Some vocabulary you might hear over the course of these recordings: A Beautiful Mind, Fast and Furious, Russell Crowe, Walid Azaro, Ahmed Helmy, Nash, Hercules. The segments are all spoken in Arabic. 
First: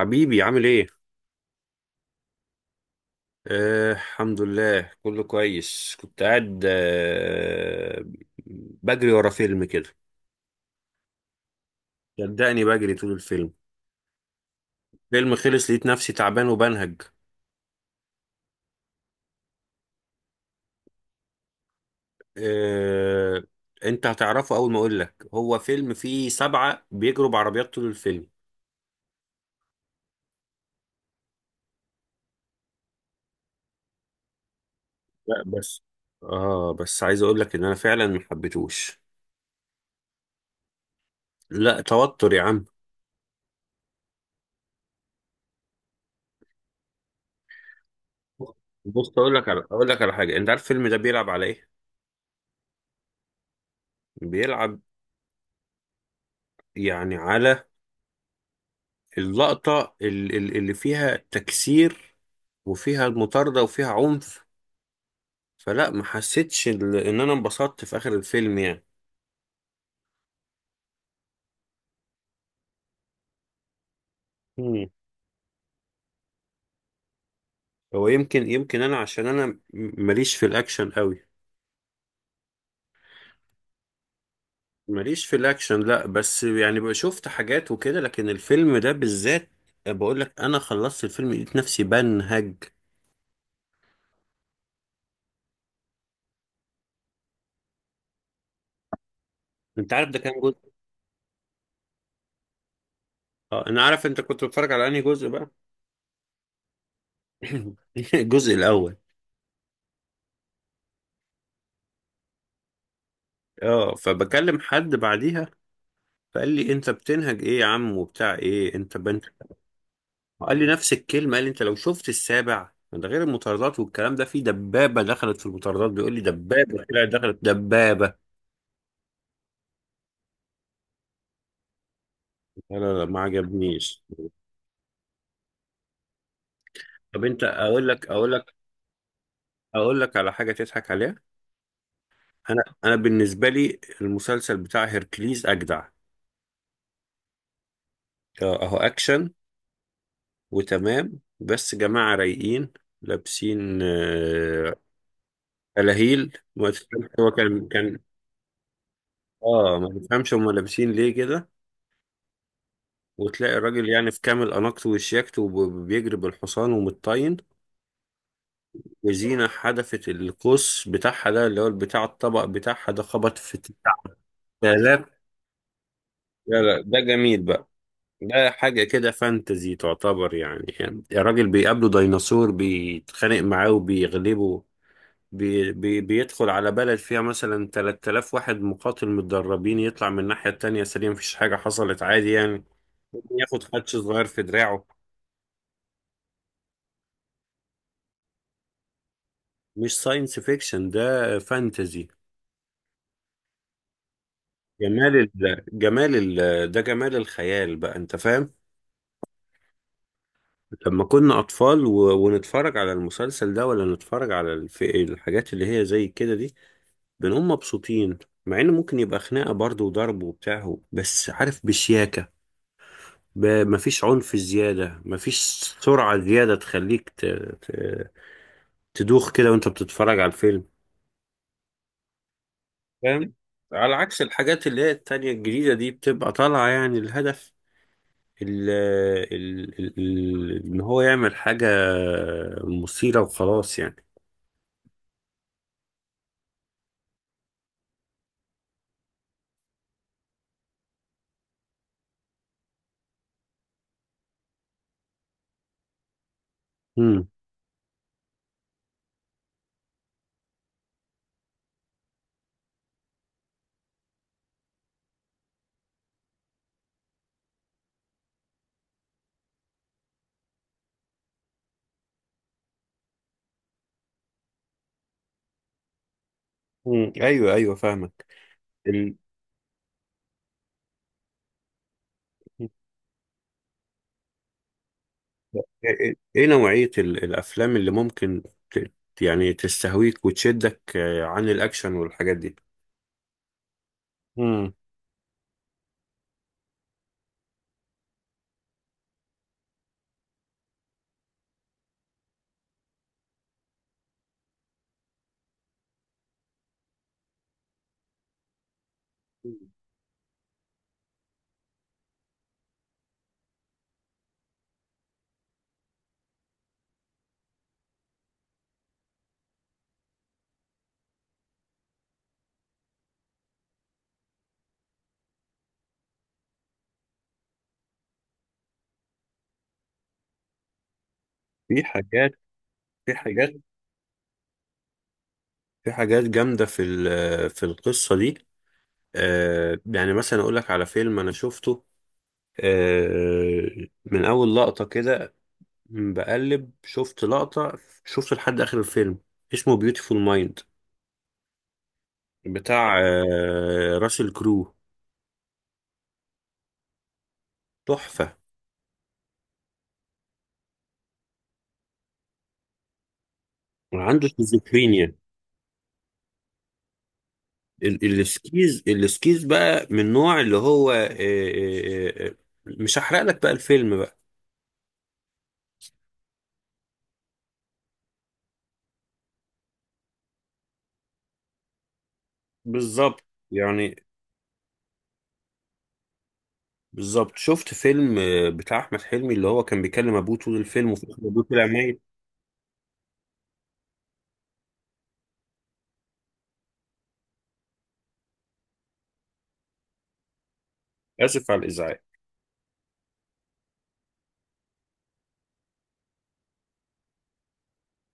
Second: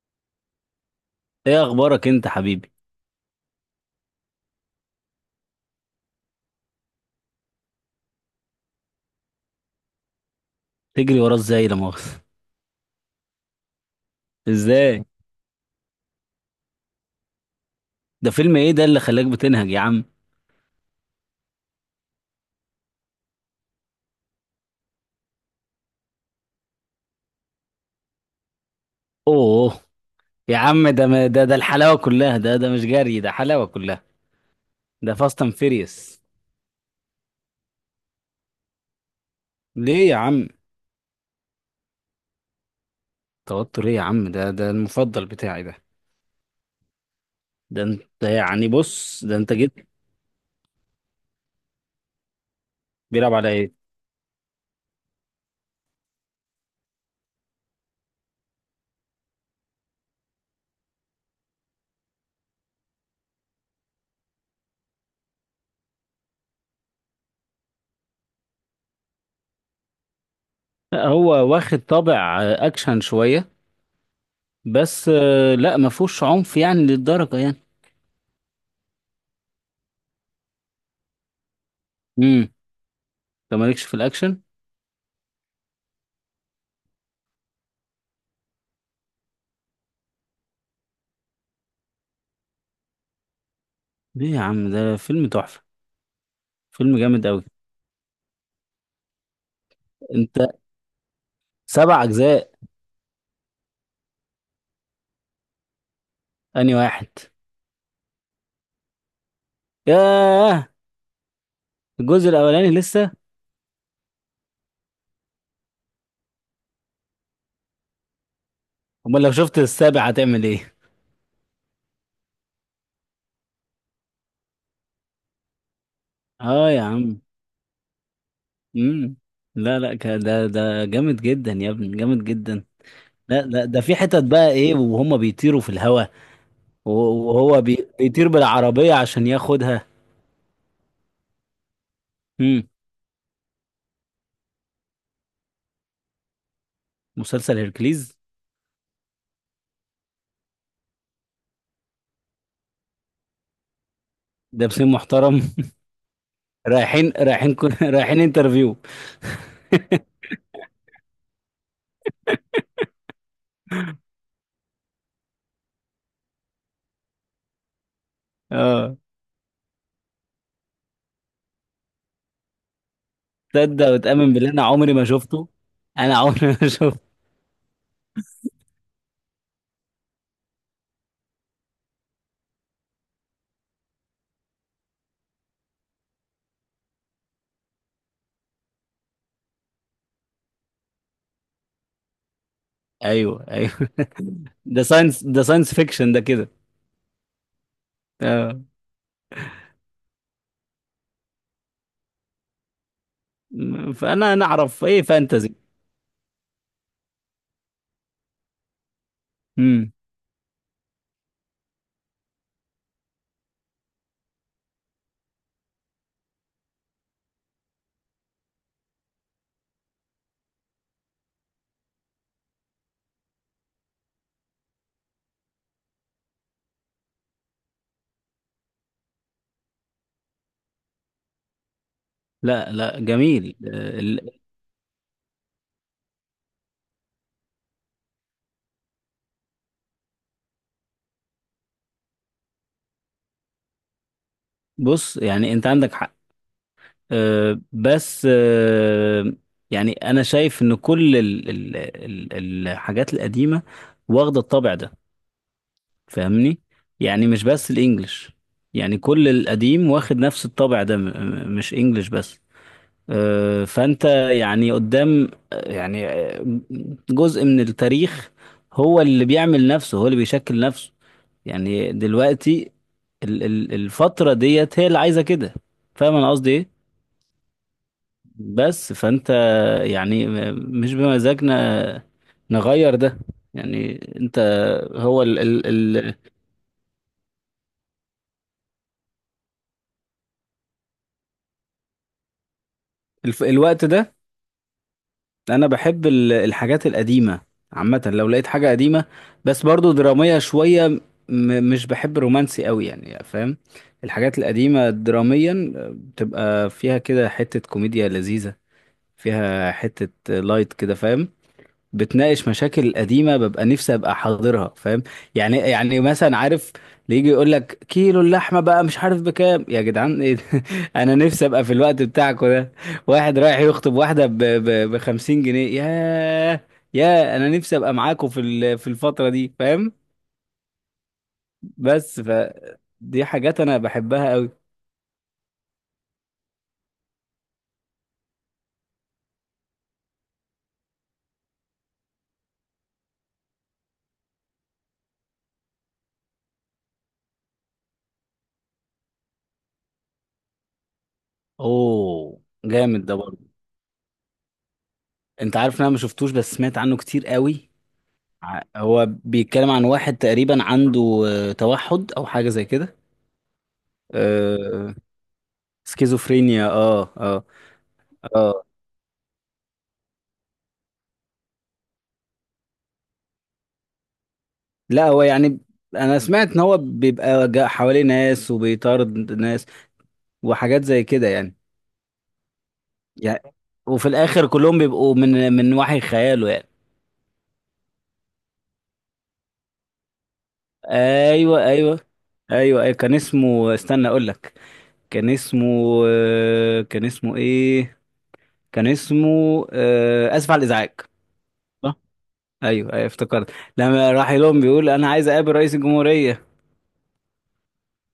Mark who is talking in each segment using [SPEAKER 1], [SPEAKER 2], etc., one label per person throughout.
[SPEAKER 1] حبيبي، عامل ايه؟
[SPEAKER 2] ايه اخبارك انت حبيبي.
[SPEAKER 1] الحمد لله كله كويس. كنت قاعد بجري ورا فيلم كده.
[SPEAKER 2] تجري وراه ازاي لا مؤاخذة؟
[SPEAKER 1] صدقني بجري طول الفيلم.
[SPEAKER 2] ازاي؟
[SPEAKER 1] فيلم خلص لقيت نفسي تعبان وبنهج.
[SPEAKER 2] ده فيلم ايه ده اللي خلاك بتنهج يا عم؟
[SPEAKER 1] آه، انت هتعرفه اول ما اقول لك. هو فيلم فيه سبعة بيجروا بعربيات طول الفيلم.
[SPEAKER 2] اوه، يا عم ده الحلاوة كلها، ده مش جري، ده حلاوة كلها. ده فاست
[SPEAKER 1] لا
[SPEAKER 2] اند
[SPEAKER 1] بس.
[SPEAKER 2] فيريوس.
[SPEAKER 1] اه بس عايز اقول لك ان انا فعلا ما حبيتهوش.
[SPEAKER 2] ليه يا عم؟
[SPEAKER 1] لا توتر يا عم.
[SPEAKER 2] توتر ايه يا عم؟ ده المفضل بتاعي ده. ده انت يعني،
[SPEAKER 1] بص،
[SPEAKER 2] بص ده انت جيت.
[SPEAKER 1] اقول لك على حاجة. انت عارف الفيلم ده بيلعب على ايه؟
[SPEAKER 2] بيلعب على ايه؟
[SPEAKER 1] بيلعب يعني على اللقطة اللي فيها تكسير، وفيها المطاردة وفيها عنف. فلا ما حسيتش ان انا انبسطت في اخر الفيلم يعني.
[SPEAKER 2] لا، هو واخد طابع اكشن شوية.
[SPEAKER 1] مم.
[SPEAKER 2] بس لا، ما فيهوش عنف يعني للدرجة يعني.
[SPEAKER 1] هو يمكن انا عشان انا ماليش في الاكشن قوي.
[SPEAKER 2] امم انت مالكش في الاكشن.
[SPEAKER 1] ماليش في الاكشن، لا بس يعني بقى شفت حاجات وكده، لكن الفيلم ده بالذات، بقول لك، انا خلصت الفيلم لقيت نفسي بنهج.
[SPEAKER 2] ليه يا عم؟ ده فيلم تحفة، فيلم جامد قوي.
[SPEAKER 1] انت عارف ده
[SPEAKER 2] انت،
[SPEAKER 1] كام جزء؟
[SPEAKER 2] سبع اجزاء.
[SPEAKER 1] اه، انا عارف. انت كنت بتتفرج على انهي جزء بقى؟
[SPEAKER 2] انهي واحد؟
[SPEAKER 1] الجزء الاول.
[SPEAKER 2] ياه، الجزء الاولاني لسه.
[SPEAKER 1] اه، فبكلم حد بعديها، فقال لي انت بتنهج ايه يا عم وبتاع ايه انت
[SPEAKER 2] امال
[SPEAKER 1] بنت؟
[SPEAKER 2] لو شفت السابع هتعمل
[SPEAKER 1] قال لي
[SPEAKER 2] ايه؟
[SPEAKER 1] نفس الكلمه. قال لي انت لو شفت السابع ده غير المطاردات والكلام ده، في دبابه دخلت في المطاردات، بيقول لي
[SPEAKER 2] اه يا
[SPEAKER 1] دبابه طلعت
[SPEAKER 2] عم.
[SPEAKER 1] دخلت دبابه.
[SPEAKER 2] امم لا لا ده جامد جدا يا ابني، جامد جدا.
[SPEAKER 1] لا لا لا، ما
[SPEAKER 2] لا لا، ده في
[SPEAKER 1] عجبنيش.
[SPEAKER 2] حتت بقى ايه وهم بيطيروا في الهواء،
[SPEAKER 1] طب انت،
[SPEAKER 2] وهو بيطير بالعربية عشان ياخدها.
[SPEAKER 1] اقول لك على حاجه تضحك عليها. انا
[SPEAKER 2] امم
[SPEAKER 1] انا بالنسبه لي المسلسل بتاع هيركليز اجدع.
[SPEAKER 2] مسلسل هيركليز؟
[SPEAKER 1] اه، اهو اكشن وتمام، بس جماعه رايقين لابسين،
[SPEAKER 2] ده
[SPEAKER 1] آه،
[SPEAKER 2] بسيم محترم.
[SPEAKER 1] فلاهيل ما تفهمش. هو كان كان
[SPEAKER 2] رايحين انترفيو.
[SPEAKER 1] اه، ما تفهمش هم لابسين ليه كده. وتلاقي الراجل يعني في كامل أناقته وشياكته، وبيجري بالحصان ومتطين،
[SPEAKER 2] اه.
[SPEAKER 1] وزينة حدفت القوس بتاعها ده اللي هو بتاع الطبق بتاعها ده، خبط في
[SPEAKER 2] تصدق
[SPEAKER 1] تسع
[SPEAKER 2] وتأمن بالله انا عمري ما
[SPEAKER 1] آلاف
[SPEAKER 2] شفته. انا عمري
[SPEAKER 1] لا
[SPEAKER 2] ما
[SPEAKER 1] لا، ده
[SPEAKER 2] شفته.
[SPEAKER 1] جميل بقى. ده حاجة كده فانتزي تعتبر يعني، الراجل بيقابله ديناصور بيتخانق معاه وبيغلبه. بي بي بيدخل على بلد فيها مثلا 3000 واحد مقاتل متدربين، يطلع من الناحية التانية سليم، مفيش حاجة حصلت عادي يعني. ممكن
[SPEAKER 2] ايوه
[SPEAKER 1] ياخد
[SPEAKER 2] ايوه.
[SPEAKER 1] حدش صغير في دراعه.
[SPEAKER 2] ده ساينس فيكشن ده كده. آه.
[SPEAKER 1] مش ساينس فيكشن، ده فانتزي.
[SPEAKER 2] فانا نعرف ايه
[SPEAKER 1] جمال
[SPEAKER 2] فانتزي؟
[SPEAKER 1] ال... ده جمال الخيال بقى، انت فاهم؟
[SPEAKER 2] امم
[SPEAKER 1] لما كنا اطفال ونتفرج على المسلسل ده، ولا نتفرج على الحاجات اللي هي زي كده دي، بنقوم مبسوطين. مع ان ممكن يبقى خناقه برضه وضرب وبتاع، بس عارف بشياكه. مفيش عنف زياده، مفيش سرعه زياده تخليك ت... تدوخ كده وانت بتتفرج على الفيلم.
[SPEAKER 2] لا لا،
[SPEAKER 1] فاهم؟
[SPEAKER 2] جميل
[SPEAKER 1] على عكس الحاجات اللي هي التانية الجديدة دي، بتبقى طالعة يعني الهدف ان هو يعمل حاجة مثيرة وخلاص يعني.
[SPEAKER 2] بص يعني انت عندك حق. بس يعني انا شايف ان كل الحاجات القديمه واخده الطابع ده، فاهمني؟
[SPEAKER 1] مم.
[SPEAKER 2] يعني مش بس الانجليش، يعني كل القديم واخد نفس الطابع ده، مش انجليش بس. فانت يعني قدام، يعني جزء من التاريخ هو اللي بيعمل نفسه، هو اللي بيشكل نفسه. يعني دلوقتي الفترة ديت هي اللي عايزة كده. فاهم انا قصدي ايه؟
[SPEAKER 1] مم. ايوه ايوه، فاهمك.
[SPEAKER 2] بس
[SPEAKER 1] ال...
[SPEAKER 2] فانت يعني، مش بمزاجنا نغير ده. يعني انت، هو ال ال
[SPEAKER 1] ايه
[SPEAKER 2] ال
[SPEAKER 1] إيه، إيه نوعية الافلام اللي ممكن ت... يعني تستهويك وتشدك، آه، عن الاكشن والحاجات دي؟
[SPEAKER 2] الف- الوقت ده.
[SPEAKER 1] مم.
[SPEAKER 2] انا بحب الحاجات القديمه عامه. لو لقيت حاجه قديمه بس برضو دراميه شويه، مش بحب رومانسي قوي يعني، فاهم؟ الحاجات القديمه دراميا بتبقى فيها كده حته كوميديا لذيذه، فيها حته لايت كده، فاهم؟ بتناقش مشاكل قديمه، ببقى نفسي ابقى حاضرها، فاهم؟ يعني مثلا عارف، اللي يجي يقول لك كيلو اللحمه بقى مش عارف بكام يا جدعان، ايه ده؟ انا نفسي ابقى في الوقت بتاعكم ده. واحد رايح يخطب واحده ب 50 جنيه، يا انا نفسي ابقى معاكم في في الفتره دي، فاهم؟
[SPEAKER 1] في
[SPEAKER 2] بس
[SPEAKER 1] حاجات
[SPEAKER 2] ف
[SPEAKER 1] في
[SPEAKER 2] دي
[SPEAKER 1] حاجات
[SPEAKER 2] حاجات انا بحبها قوي.
[SPEAKER 1] في حاجات جامدة في في القصة دي. آه، يعني مثلا أقول لك على فيلم أنا شفته، آه، من أول لقطة كده. بقلب شفت لقطة شفت لحد آخر الفيلم. اسمه بيوتيفول مايند،
[SPEAKER 2] اوه،
[SPEAKER 1] بتاع
[SPEAKER 2] جامد ده برضه.
[SPEAKER 1] راسل كرو.
[SPEAKER 2] انت عارف ان انا ما شفتوش، بس سمعت عنه كتير قوي.
[SPEAKER 1] تحفة.
[SPEAKER 2] هو بيتكلم عن واحد تقريبا عنده توحد او حاجه زي كده.
[SPEAKER 1] وعنده
[SPEAKER 2] آه،
[SPEAKER 1] شيزوفرينيا.
[SPEAKER 2] سكيزوفرينيا، اه اه اه.
[SPEAKER 1] السكيز بقى من نوع اللي هو مش هحرق لك بقى الفيلم بقى.
[SPEAKER 2] لا هو يعني، انا سمعت ان هو بيبقى جا- حواليه ناس وبيطارد ناس وحاجات زي كده يعني.
[SPEAKER 1] بالظبط
[SPEAKER 2] يعني
[SPEAKER 1] يعني.
[SPEAKER 2] وفي الاخر كلهم بيبقوا من وحي خياله يعني.
[SPEAKER 1] بالظبط، شفت فيلم بتاع أحمد حلمي اللي هو كان بيكلم أبوه طول الفيلم وفي الآخر أبوه
[SPEAKER 2] ايوه
[SPEAKER 1] طلع
[SPEAKER 2] ايوه.
[SPEAKER 1] ميت.
[SPEAKER 2] ايوه كان اسمه، استنى اقول لك. كان اسمه كان اسمه ايه؟ كان اسمه اسف على الازعاج.
[SPEAKER 1] آسف على الإزعاج.
[SPEAKER 2] ايوه ايوه افتكرت. لما راح لهم بيقول انا عايز اقابل رئيس الجمهورية،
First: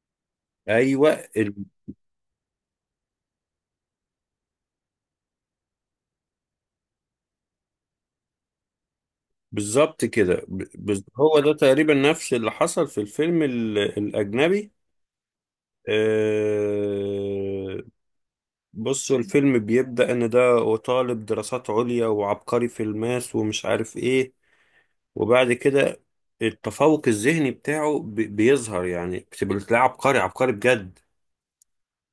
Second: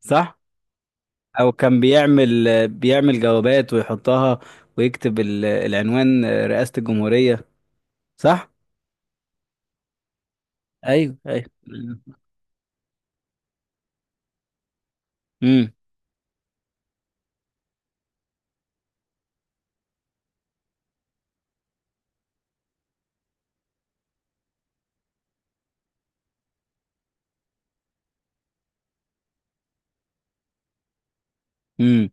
[SPEAKER 2] صح؟
[SPEAKER 1] أيوه،
[SPEAKER 2] او كان بيعمل، بيعمل جوابات ويحطها ويكتب العنوان رئاسة الجمهورية، صح؟
[SPEAKER 1] بالظبط كده.
[SPEAKER 2] ايوه
[SPEAKER 1] هو
[SPEAKER 2] ايوه.
[SPEAKER 1] ده تقريبا نفس اللي حصل في الفيلم الأجنبي.
[SPEAKER 2] امم
[SPEAKER 1] آه، بصوا، الفيلم بيبدأ إن ده طالب دراسات عليا وعبقري في الماس ومش عارف إيه. وبعد كده، التفوق الذهني بتاعه بيظهر يعني، بتبقى تلاقيه عبقري عبقري بجد.
[SPEAKER 2] امم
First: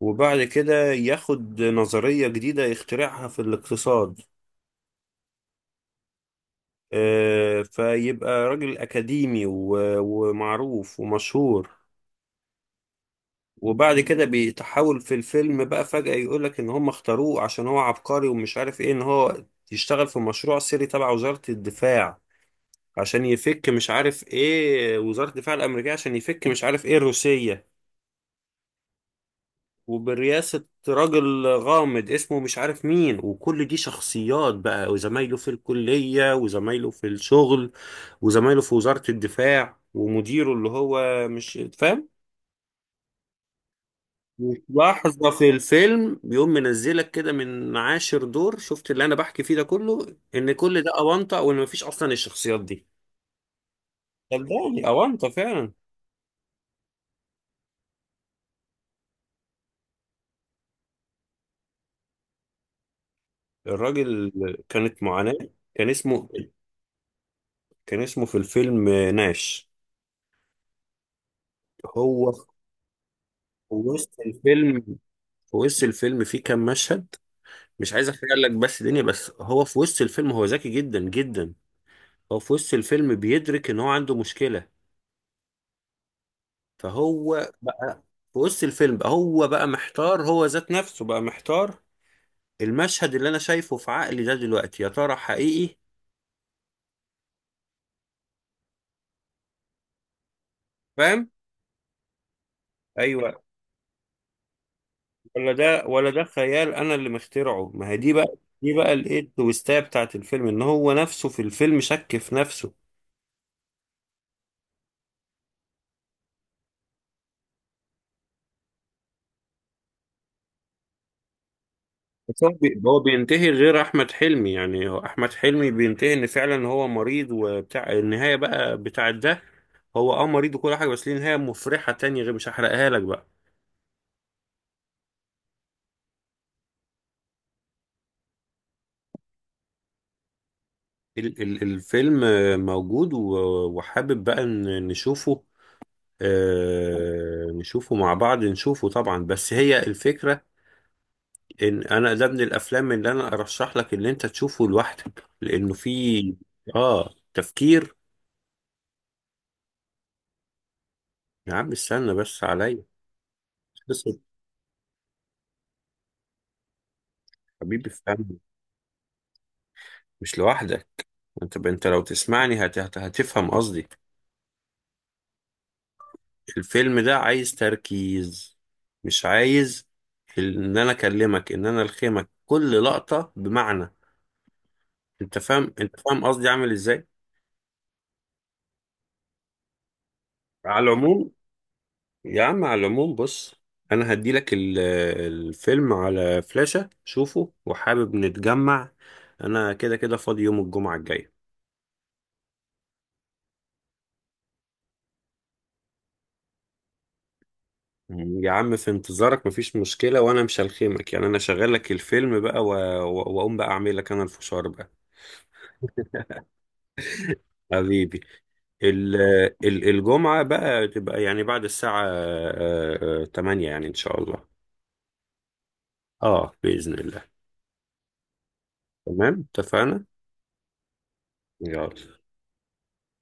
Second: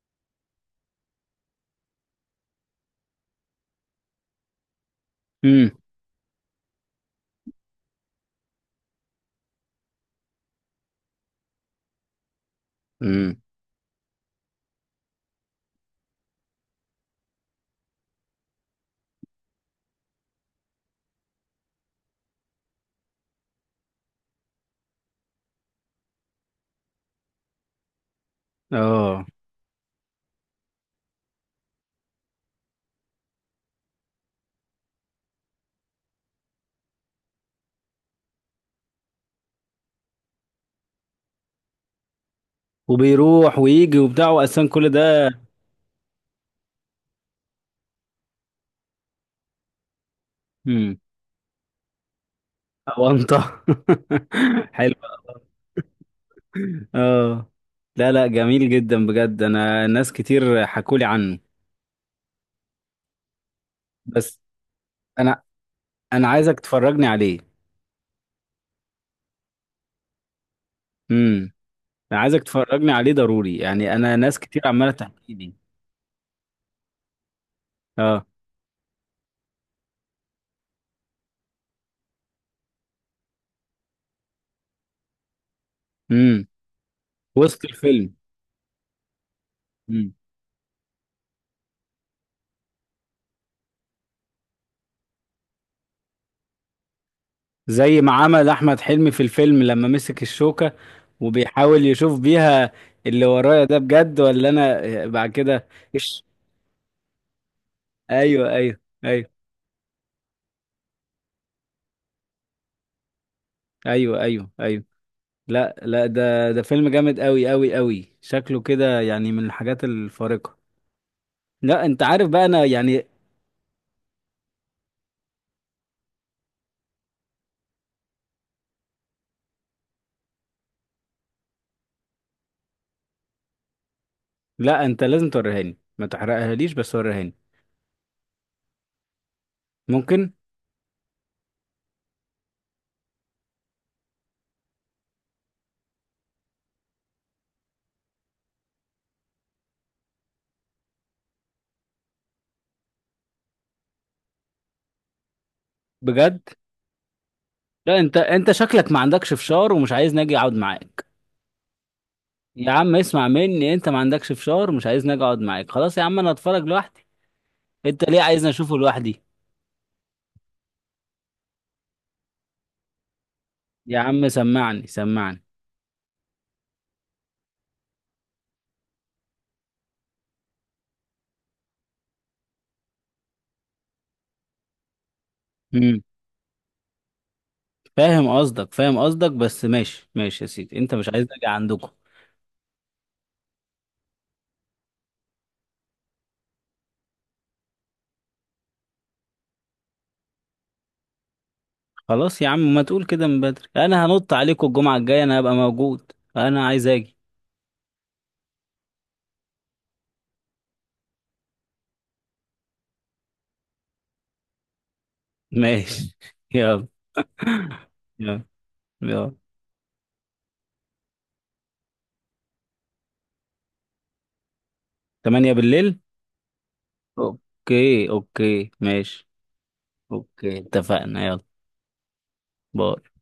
[SPEAKER 1] وبعد كده ياخد نظرية جديدة يخترعها في الاقتصاد.
[SPEAKER 2] امم
[SPEAKER 1] آه، فيبقى راجل أكاديمي ومعروف ومشهور.
[SPEAKER 2] امم
[SPEAKER 1] وبعد كده بيتحول في الفيلم بقى فجأة، يقولك ان هم اختاروه عشان هو عبقري ومش عارف ايه، ان هو يشتغل في مشروع سري تبع وزارة الدفاع عشان يفك مش عارف ايه وزارة الدفاع الأمريكية، عشان يفك مش عارف ايه الروسية.
[SPEAKER 2] اه
[SPEAKER 1] وبرئاسة راجل غامض اسمه مش عارف مين، وكل دي شخصيات بقى، وزمايله في الكلية وزمايله في الشغل وزمايله في وزارة الدفاع ومديره اللي هو مش فاهم.
[SPEAKER 2] وبيروح ويجي وبتاع
[SPEAKER 1] وفي
[SPEAKER 2] واساسا كل
[SPEAKER 1] لحظة
[SPEAKER 2] ده.
[SPEAKER 1] في الفيلم بيقوم منزلك كده من عاشر دور، شفت اللي انا بحكي فيه ده كله، ان كل ده
[SPEAKER 2] امم
[SPEAKER 1] اونطه وان مفيش اصلا الشخصيات دي.
[SPEAKER 2] اونطه؟
[SPEAKER 1] صدقني
[SPEAKER 2] حلو.
[SPEAKER 1] اونطه فعلا.
[SPEAKER 2] اه. لا لا، جميل جدا بجد، انا ناس كتير حكولي عنه
[SPEAKER 1] الراجل
[SPEAKER 2] بس.
[SPEAKER 1] كانت معاناة.
[SPEAKER 2] انا
[SPEAKER 1] كان
[SPEAKER 2] انا
[SPEAKER 1] اسمه
[SPEAKER 2] عايزك تفرجني عليه.
[SPEAKER 1] كان اسمه في الفيلم ناش.
[SPEAKER 2] امم انا
[SPEAKER 1] هو
[SPEAKER 2] عايزك تفرجني عليه ضروري يعني، انا
[SPEAKER 1] وسط
[SPEAKER 2] ناس كتير
[SPEAKER 1] الفيلم
[SPEAKER 2] عماله تحكي لي.
[SPEAKER 1] في وسط الفيلم في كام مشهد، مش عايز
[SPEAKER 2] اه.
[SPEAKER 1] احرق لك بس دنيا، بس هو في وسط الفيلم هو ذكي جدا جدا. هو في وسط الفيلم بيدرك ان هو عنده مشكلة.
[SPEAKER 2] امم
[SPEAKER 1] فهو
[SPEAKER 2] وسط
[SPEAKER 1] بقى
[SPEAKER 2] الفيلم.
[SPEAKER 1] في وسط الفيلم بقى هو بقى
[SPEAKER 2] امم
[SPEAKER 1] محتار، هو ذات نفسه بقى محتار. المشهد اللي انا شايفه في عقلي ده دلوقتي، يا ترى حقيقي؟
[SPEAKER 2] زي ما عمل احمد حلمي في الفيلم لما مسك الشوكه
[SPEAKER 1] فاهم؟
[SPEAKER 2] وبيحاول يشوف بيها اللي
[SPEAKER 1] ايوه،
[SPEAKER 2] ورايا، ده بجد ولا انا بعد
[SPEAKER 1] ولا
[SPEAKER 2] كده.
[SPEAKER 1] ده ولا ده
[SPEAKER 2] ايش؟
[SPEAKER 1] خيال انا اللي مخترعه، ما هي دي بقى،
[SPEAKER 2] ايوه
[SPEAKER 1] دي
[SPEAKER 2] ايوه
[SPEAKER 1] بقى الايه
[SPEAKER 2] ايوه
[SPEAKER 1] التويستايه بتاعت الفيلم، ان هو نفسه في الفيلم شك في نفسه.
[SPEAKER 2] ايوه. لا لا، ده ده فيلم جامد قوي قوي قوي شكله كده، يعني من الحاجات الفارقه. لا، انت عارف
[SPEAKER 1] بس
[SPEAKER 2] بقى،
[SPEAKER 1] هو
[SPEAKER 2] انا
[SPEAKER 1] هو
[SPEAKER 2] يعني.
[SPEAKER 1] بينتهي غير احمد حلمي يعني. هو احمد حلمي بينتهي ان فعلا هو مريض وبتاع النهايه بقى بتاعت ده. هو مريض وكل حاجه، بس ليه نهايه مفرحه تانية غير، مش هحرقها لك بقى.
[SPEAKER 2] لا، انت لازم توريهاني، ما تحرقهاليش بس وريهاني. ممكن؟
[SPEAKER 1] الفيلم موجود، وحابب بقى نشوفه. آه، نشوفه مع بعض، نشوفه طبعا، بس هي الفكرة ان انا ده من الافلام اللي انا ارشح لك ان انت تشوفه لوحدك، لانه فيه
[SPEAKER 2] بجد.
[SPEAKER 1] اه تفكير.
[SPEAKER 2] لا، انت انت شكلك ما عندكش فشار ومش عايزني اجي اقعد معاك.
[SPEAKER 1] يا عم استنى بس
[SPEAKER 2] يا
[SPEAKER 1] عليا.
[SPEAKER 2] عم اسمع مني، انت ما
[SPEAKER 1] بس،
[SPEAKER 2] عندكش فشار ومش عايزني اجي اقعد معاك، خلاص يا عم انا اتفرج لوحدي.
[SPEAKER 1] حبيبي
[SPEAKER 2] انت ليه
[SPEAKER 1] افهمني.
[SPEAKER 2] عايزني اشوفه لوحدي؟
[SPEAKER 1] مش لوحدك. انت لو تسمعني هتفهم قصدي.
[SPEAKER 2] يا عم سمعني سمعني.
[SPEAKER 1] الفيلم ده عايز تركيز، مش عايز ان انا اكلمك ان انا الخمك كل لقطة بمعنى. انت فاهم، انت
[SPEAKER 2] امم
[SPEAKER 1] فاهم قصدي عامل ازاي؟
[SPEAKER 2] فاهم قصدك، فاهم قصدك، بس ماشي ماشي يا سيدي،
[SPEAKER 1] على
[SPEAKER 2] انت مش عايزني
[SPEAKER 1] العموم،
[SPEAKER 2] اجي عندكم.
[SPEAKER 1] يا عم، على العموم، بص، انا هديلك الفيلم على فلاشة، شوفه وحابب نتجمع. انا كده كده فاضي يوم الجمعة الجاية.
[SPEAKER 2] خلاص يا عم، ما تقول كده من بدري، انا هنط عليكم الجمعة الجاية، انا هبقى موجود، انا عايز اجي.
[SPEAKER 1] يا عم في انتظارك، مفيش مشكلة، وانا مش هلخيمك يعني، انا شغال لك الفيلم بقى واقوم بقى اعمل لك انا الفشار بقى.
[SPEAKER 2] ماشي. يلا.
[SPEAKER 1] حبيبي،
[SPEAKER 2] يلا.
[SPEAKER 1] ال-
[SPEAKER 2] يلا.
[SPEAKER 1] الجمعة بقى تبقى يعني بعد الساعة 8 يعني ان شاء الله.
[SPEAKER 2] 8 بالليل؟
[SPEAKER 1] اه، بإذن الله.
[SPEAKER 2] اوكي اوكي ماشي.
[SPEAKER 1] تمام اتفقنا.
[SPEAKER 2] اوكي اتفقنا. يلا.
[SPEAKER 1] يلا.
[SPEAKER 2] باي.